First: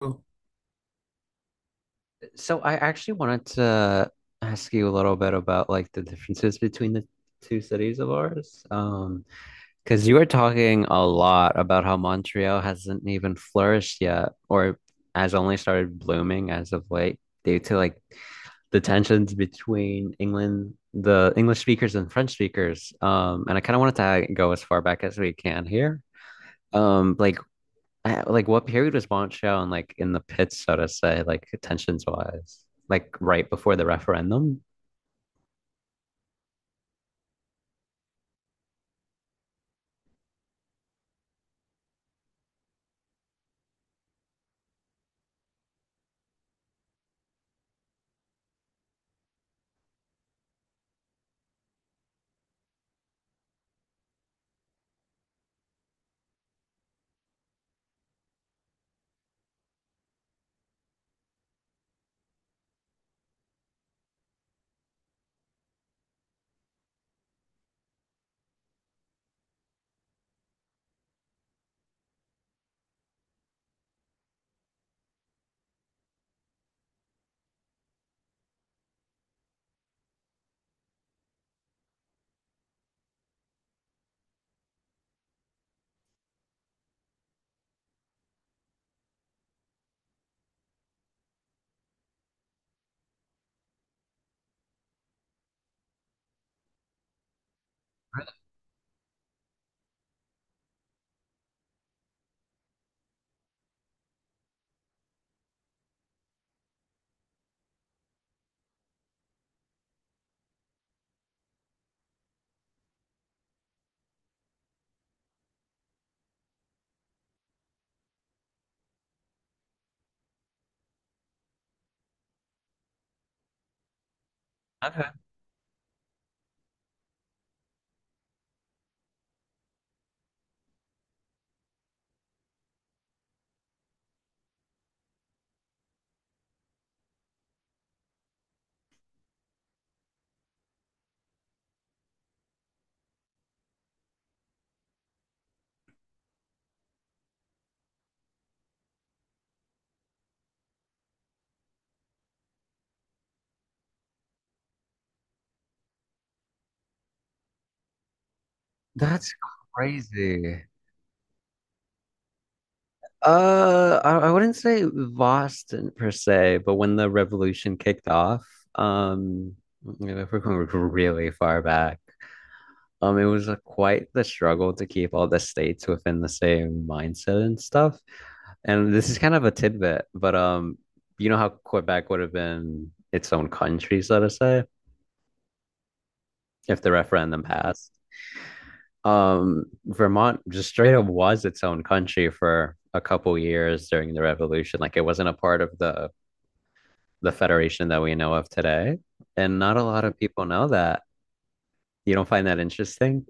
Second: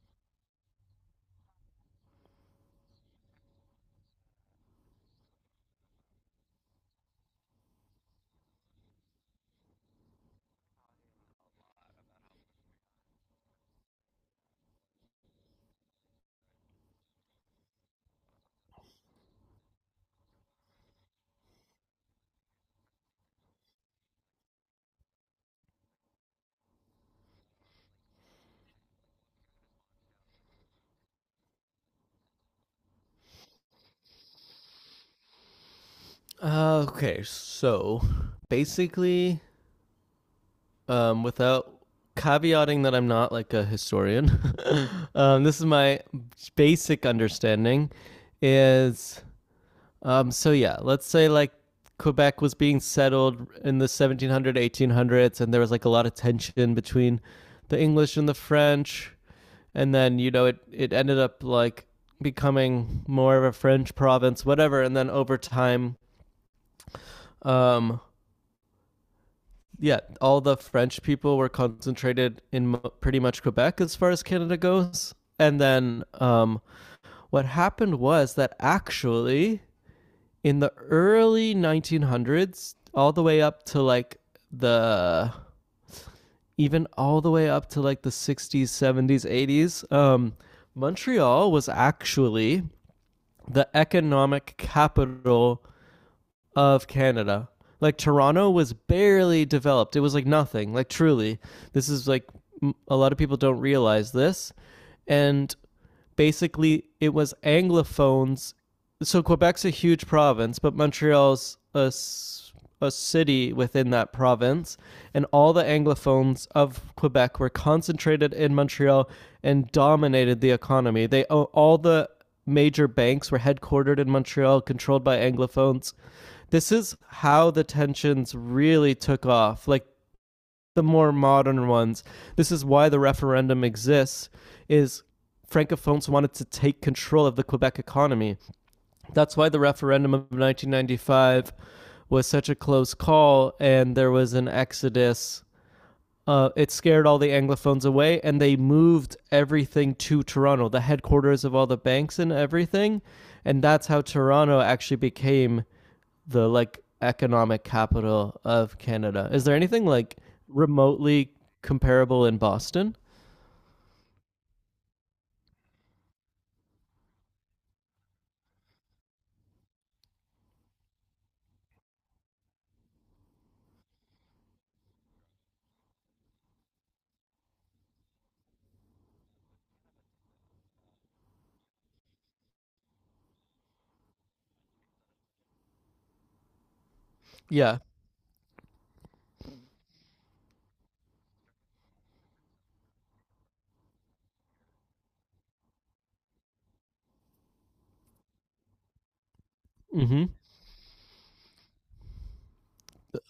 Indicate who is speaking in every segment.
Speaker 1: Oh, So I actually wanted to ask you a little bit about like the differences between the two cities of ours. Because you were talking a lot about how Montreal hasn't even flourished yet, or has only started blooming as of late, due to like the tensions between England, the English speakers and French speakers. And I kind of wanted to go as far back as we can here. Um, like like what period was Montreal in, like in the pits, so to say, like tensions wise? Like right before the referendum?
Speaker 2: Okay, so basically, without caveating that I'm not like a historian, this is my basic understanding. Is so yeah, let's say like Quebec was being settled in the 1700s, 1800s, and there was like a lot of tension between the English and the French, and then you know it ended up like becoming more of a French province, whatever, and then over time um, yeah, all the French people were concentrated in pretty much Quebec as far as Canada goes. And then what happened was that actually in the early 1900s, all the way up to like the even all the way up to like the 60s, 70s, 80s, Montreal was actually the economic capital of Canada. Like Toronto was barely developed. It was like nothing. Like truly, this is like a lot of people don't realize this, and basically it was Anglophones. So Quebec's a huge province, but Montreal's a city within that province, and all the Anglophones of Quebec were concentrated in Montreal and dominated the economy. The major banks were headquartered in Montreal, controlled by Anglophones. This is how the tensions really took off, like the more modern ones. This is why the referendum exists is francophones wanted to take control of the Quebec economy. That's why the referendum of 1995 was such a close call and there was an exodus. It scared all the Anglophones away and they moved everything to Toronto, the headquarters of all the banks and everything. And that's how Toronto actually became the like economic capital of Canada.
Speaker 1: That's
Speaker 2: Is there anything like
Speaker 1: crazy.
Speaker 2: remotely comparable in Boston?
Speaker 1: I wouldn't say Boston per se, but when the revolution kicked off, um, you know, if we're going really far back, it was quite the struggle to keep all the states within the same mindset and stuff. And this is kind of a tidbit, but you know how Quebec would have been its own country, so to say. If the referendum
Speaker 2: Yeah.
Speaker 1: passed. Vermont just straight up was its own country for a couple years during the revolution. Like it wasn't a part of the federation that we know of today, and not a lot of
Speaker 2: Mhm.
Speaker 1: people know that. You don't find that interesting?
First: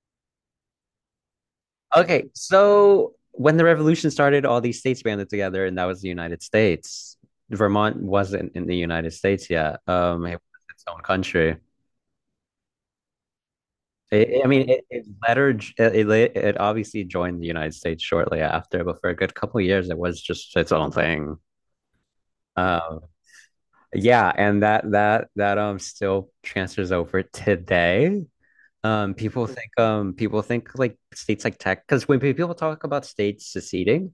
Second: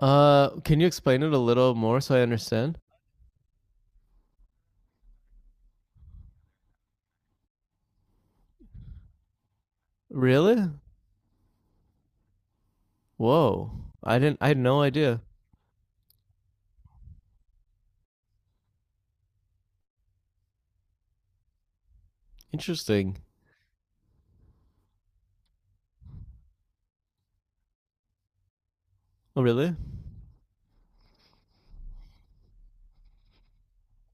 Speaker 2: Can you explain it a little more so I
Speaker 1: Okay,
Speaker 2: understand?
Speaker 1: so when the revolution started, all these states banded together, and that was the United States. Vermont wasn't in the United States yet. It was
Speaker 2: Really?
Speaker 1: its own country.
Speaker 2: Whoa.
Speaker 1: It, I
Speaker 2: I had
Speaker 1: mean,
Speaker 2: no
Speaker 1: it
Speaker 2: idea.
Speaker 1: lettered, it obviously joined the United States shortly after, but for a good couple of years, it was just its own thing. Um,
Speaker 2: Interesting.
Speaker 1: yeah, and that still transfers over today.
Speaker 2: Oh, really?
Speaker 1: People think like states like Texas, because when people talk about states seceding,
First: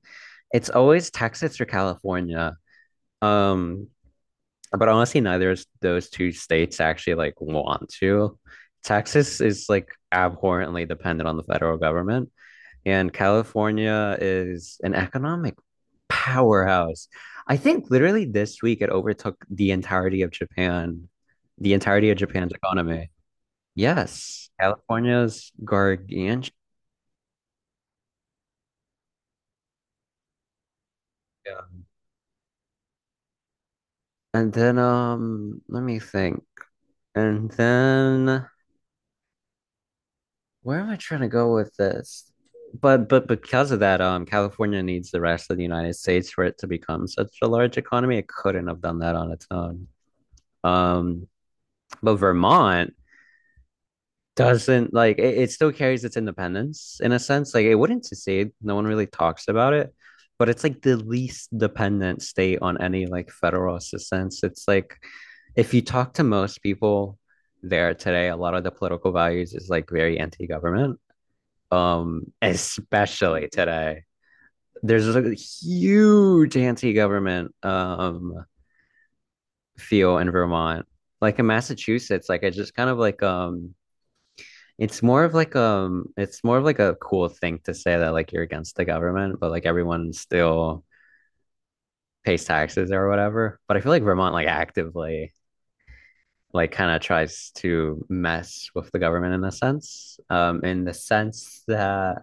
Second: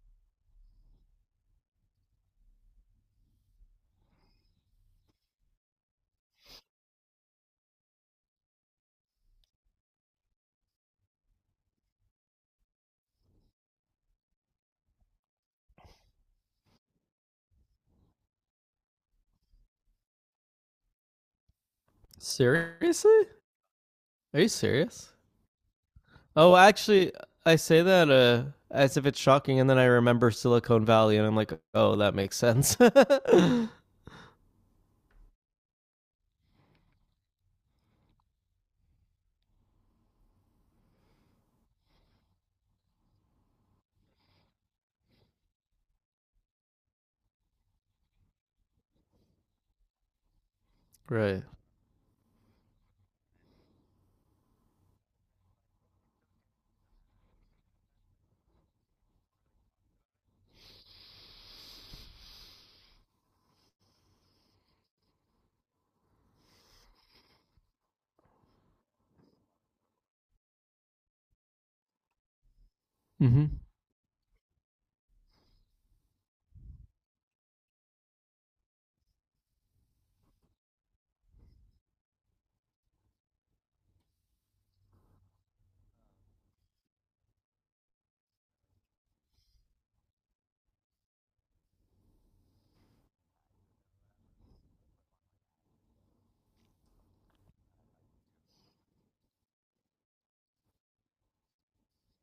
Speaker 1: it's always Texas or California. Um, but honestly, neither of those two states actually like want to. Texas is like abhorrently dependent on the federal government. And California is an economic powerhouse. I think literally this week it overtook the entirety of Japan, the entirety of Japan's economy.
Speaker 2: Seriously? Are you
Speaker 1: Yes,
Speaker 2: serious?
Speaker 1: California's gargantuan.
Speaker 2: Oh, actually I say that as if it's shocking and then I remember Silicon Valley and I'm like, "Oh, that makes sense." Right.
Speaker 1: And then let me think. And then where am I trying to go with this? But because of that, California needs the rest of the United States for it to become such a large economy. It couldn't have done that on its own. Um, but Vermont doesn't like it still carries its independence in a sense. Like it wouldn't secede. No one really talks about it, but it's like the least dependent state on any like federal assistance. It's like if you talk to most people there today, a lot of the political values is like very anti-government. Especially
Speaker 2: Mhm.
Speaker 1: today. There's a huge anti-government feel in Vermont. Like in Massachusetts, like I just kind of like it's more of like it's more of like a cool thing to say that like you're against the government, but like everyone still pays taxes or whatever. But I feel like Vermont like actively like kind of tries to mess with the government in a sense. In the sense that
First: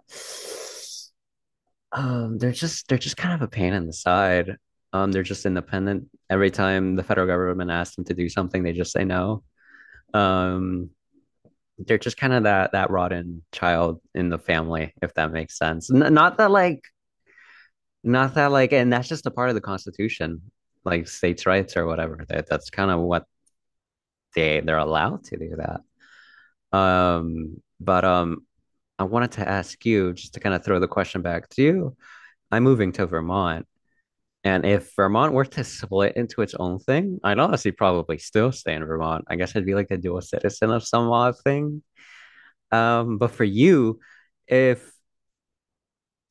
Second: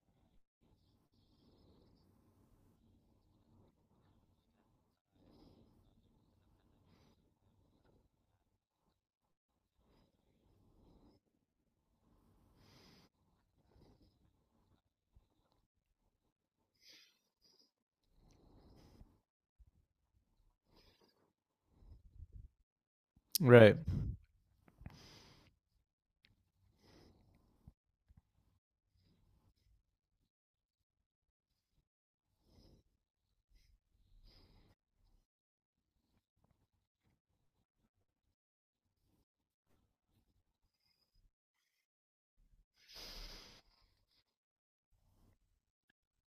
Speaker 1: they're just kind of a pain in the side. They're just independent. Every time the federal government asks them to do something, they just say no. Um they're just kind of that rotten child in the family, if that makes sense. N- not that like, not that like, And that's just a part of the Constitution, like states' rights or whatever. That's kind of what
Speaker 2: Right.
Speaker 1: they're allowed to do that. But I wanted to ask you just to kind of throw the question back to you. I'm moving to Vermont, and if Vermont were to split into its own thing, I'd honestly probably still stay in Vermont. I guess I'd be like a dual citizen of some odd thing. But for you, if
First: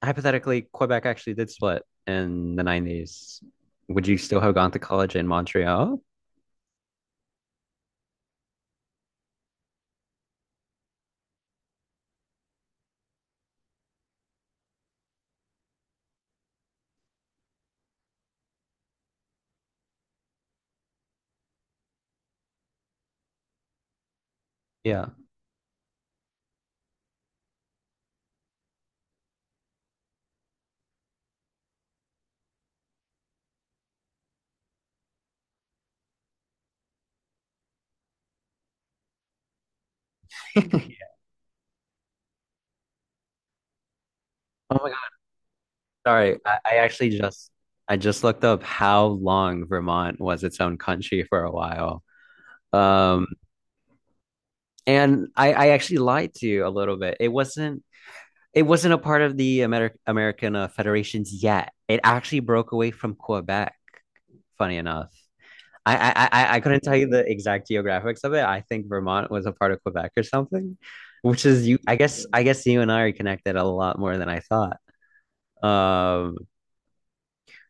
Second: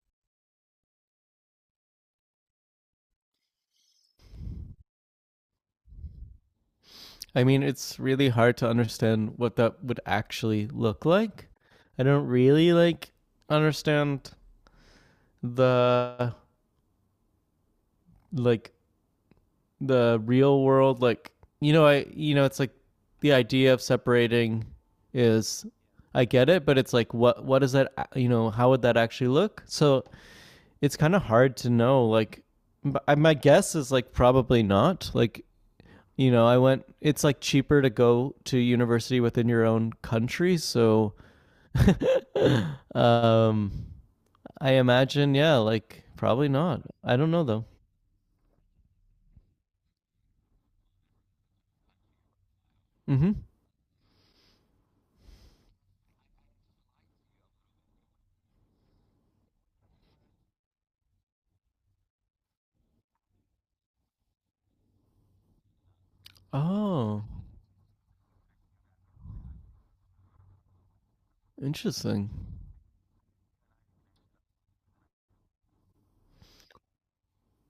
Speaker 1: hypothetically Quebec actually did split in the 90s, would you still have gone to college in Montreal?
Speaker 2: I mean, it's really hard to understand what that would actually look like. I don't really like understand the like the real world like you know, it's like the idea of separating
Speaker 1: Yeah.
Speaker 2: is, I get it, but it's like what is that, you know, how would that actually look? So it's kind of hard to know like my guess is like probably not, like you know I went, it's like cheaper to go to university within your own country, so um, I
Speaker 1: Oh my God,
Speaker 2: imagine, yeah, like
Speaker 1: sorry.
Speaker 2: probably
Speaker 1: I
Speaker 2: not.
Speaker 1: actually
Speaker 2: I don't know
Speaker 1: just
Speaker 2: though.
Speaker 1: I just looked up how long Vermont was its own country for a while. Um,
Speaker 2: Mm-hmm.
Speaker 1: I actually lied to you a little bit. It wasn't a part of the American federations yet. It actually broke away from Quebec. Funny enough, I couldn't tell you
Speaker 2: Oh,
Speaker 1: the exact geographics of it. I think Vermont was a part of Quebec or something, which is you. I guess
Speaker 2: interesting.
Speaker 1: I guess you and I are connected a lot more than I thought. Um,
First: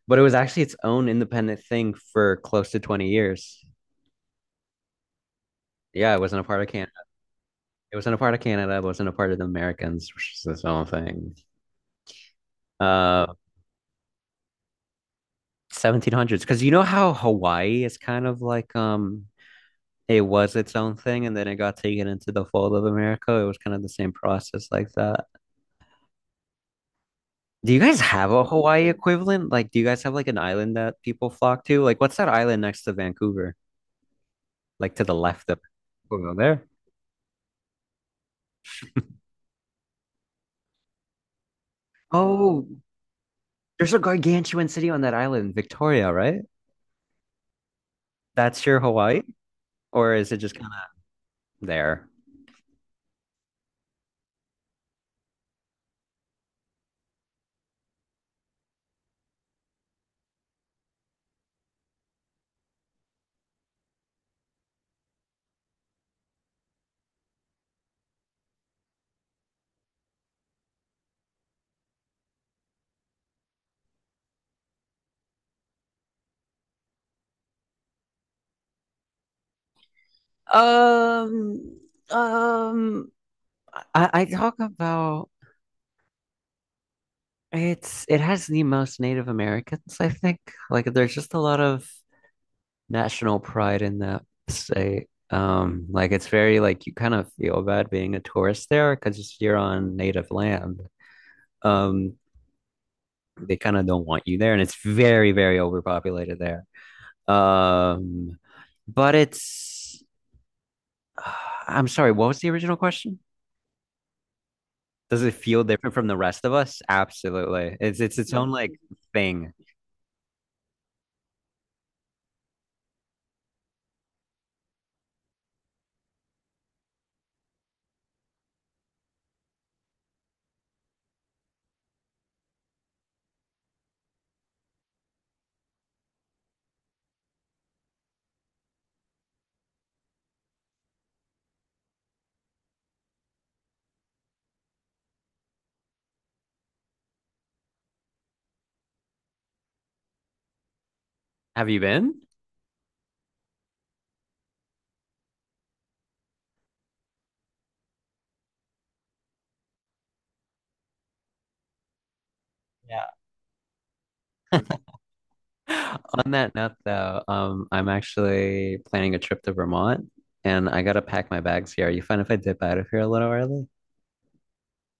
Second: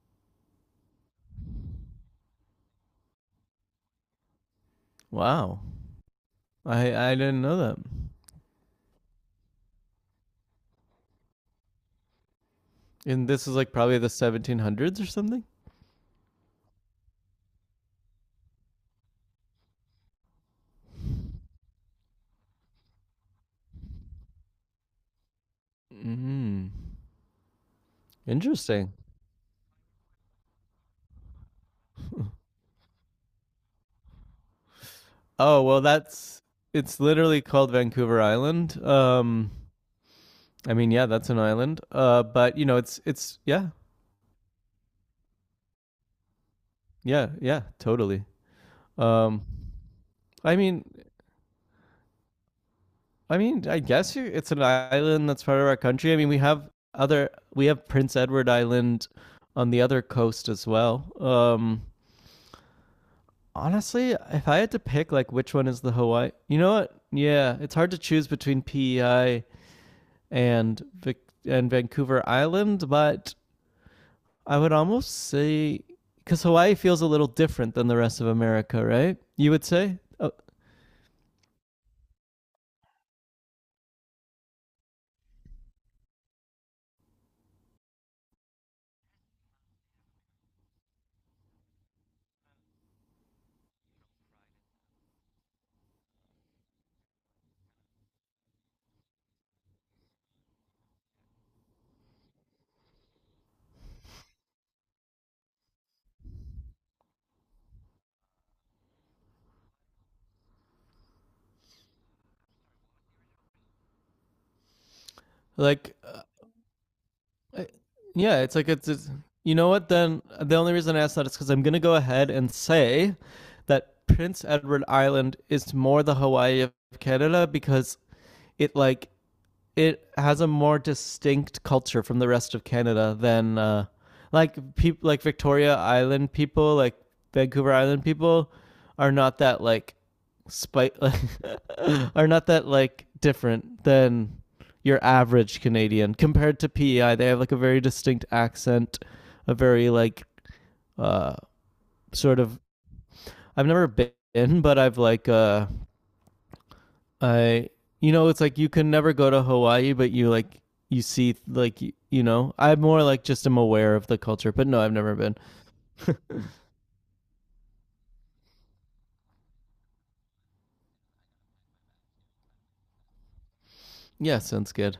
Speaker 1: but it was actually its own independent thing for close to 20 years.
Speaker 2: Wow,
Speaker 1: Yeah, it wasn't a part of Canada.
Speaker 2: I didn't know that.
Speaker 1: It wasn't a part of Canada. It wasn't a part of the Americans, which is its own thing.
Speaker 2: And
Speaker 1: Um,
Speaker 2: this is like probably the 1700s or something.
Speaker 1: 1700s, because you know how Hawaii is kind of like it was its own thing and then it got taken into the fold of America. It was kind of the same process like that.
Speaker 2: Mm-hmm.
Speaker 1: Do you guys have a Hawaii
Speaker 2: Interesting.
Speaker 1: equivalent? Like, do you guys have like an island that people flock to? Like, what's that island next to Vancouver? Like to the left of
Speaker 2: Oh well,
Speaker 1: over
Speaker 2: that's
Speaker 1: there.
Speaker 2: it's literally called Vancouver Island. I mean, yeah, that's an island. But
Speaker 1: Oh,
Speaker 2: you know, it's yeah,
Speaker 1: there's a gargantuan city on that island, Victoria, right?
Speaker 2: yeah, yeah, totally.
Speaker 1: That's your Hawaii,
Speaker 2: Um,
Speaker 1: or is it just
Speaker 2: I
Speaker 1: kind
Speaker 2: mean,
Speaker 1: of there?
Speaker 2: I mean, I guess it's an island that's part of our country. I mean, we have Prince Edward Island on the other coast as well. Um, honestly, if I had to pick like which one is the Hawaii. You know what? Yeah, it's hard to choose between PEI and Vancouver Island, but I would almost say cuz Hawaii feels a little different than the rest of America, right? You would say? Oh,
Speaker 1: Um, um, I talk about It's it has the most Native Americans, I think. Like there's just a lot of national pride in that state. Like it's very like you kind of feel bad being a tourist there because you're on native land. Um, they kind of don't want you there, and it's very, very overpopulated there. Um, but it's I'm sorry, what was the original question? Does it feel different
Speaker 2: like
Speaker 1: from the rest of us?
Speaker 2: I,
Speaker 1: Absolutely. It's its Yeah.
Speaker 2: yeah,
Speaker 1: own
Speaker 2: it's like
Speaker 1: like
Speaker 2: it's,
Speaker 1: thing.
Speaker 2: you know what? Then the only reason I asked that is because I'm gonna go ahead and say that Prince Edward Island is more the Hawaii of Canada because it like it has a more distinct culture from the rest of Canada than like people like Victoria Island people, like Vancouver Island people, are not that like spite like, are not that like different than your average Canadian compared to PEI. They have like a very distinct accent, a very like uh
Speaker 1: Have you been?
Speaker 2: sort of. I've never been, but I've like I you know it's like you can never go to Hawaii, but you like you see like you know. I more
Speaker 1: Yeah.
Speaker 2: like just am aware of the culture, but no, I've never been.
Speaker 1: On that note, though, I'm actually planning a trip to Vermont and I gotta pack my bags here. Are you fine if I dip out of here a little early?
Speaker 2: Yeah, sounds good.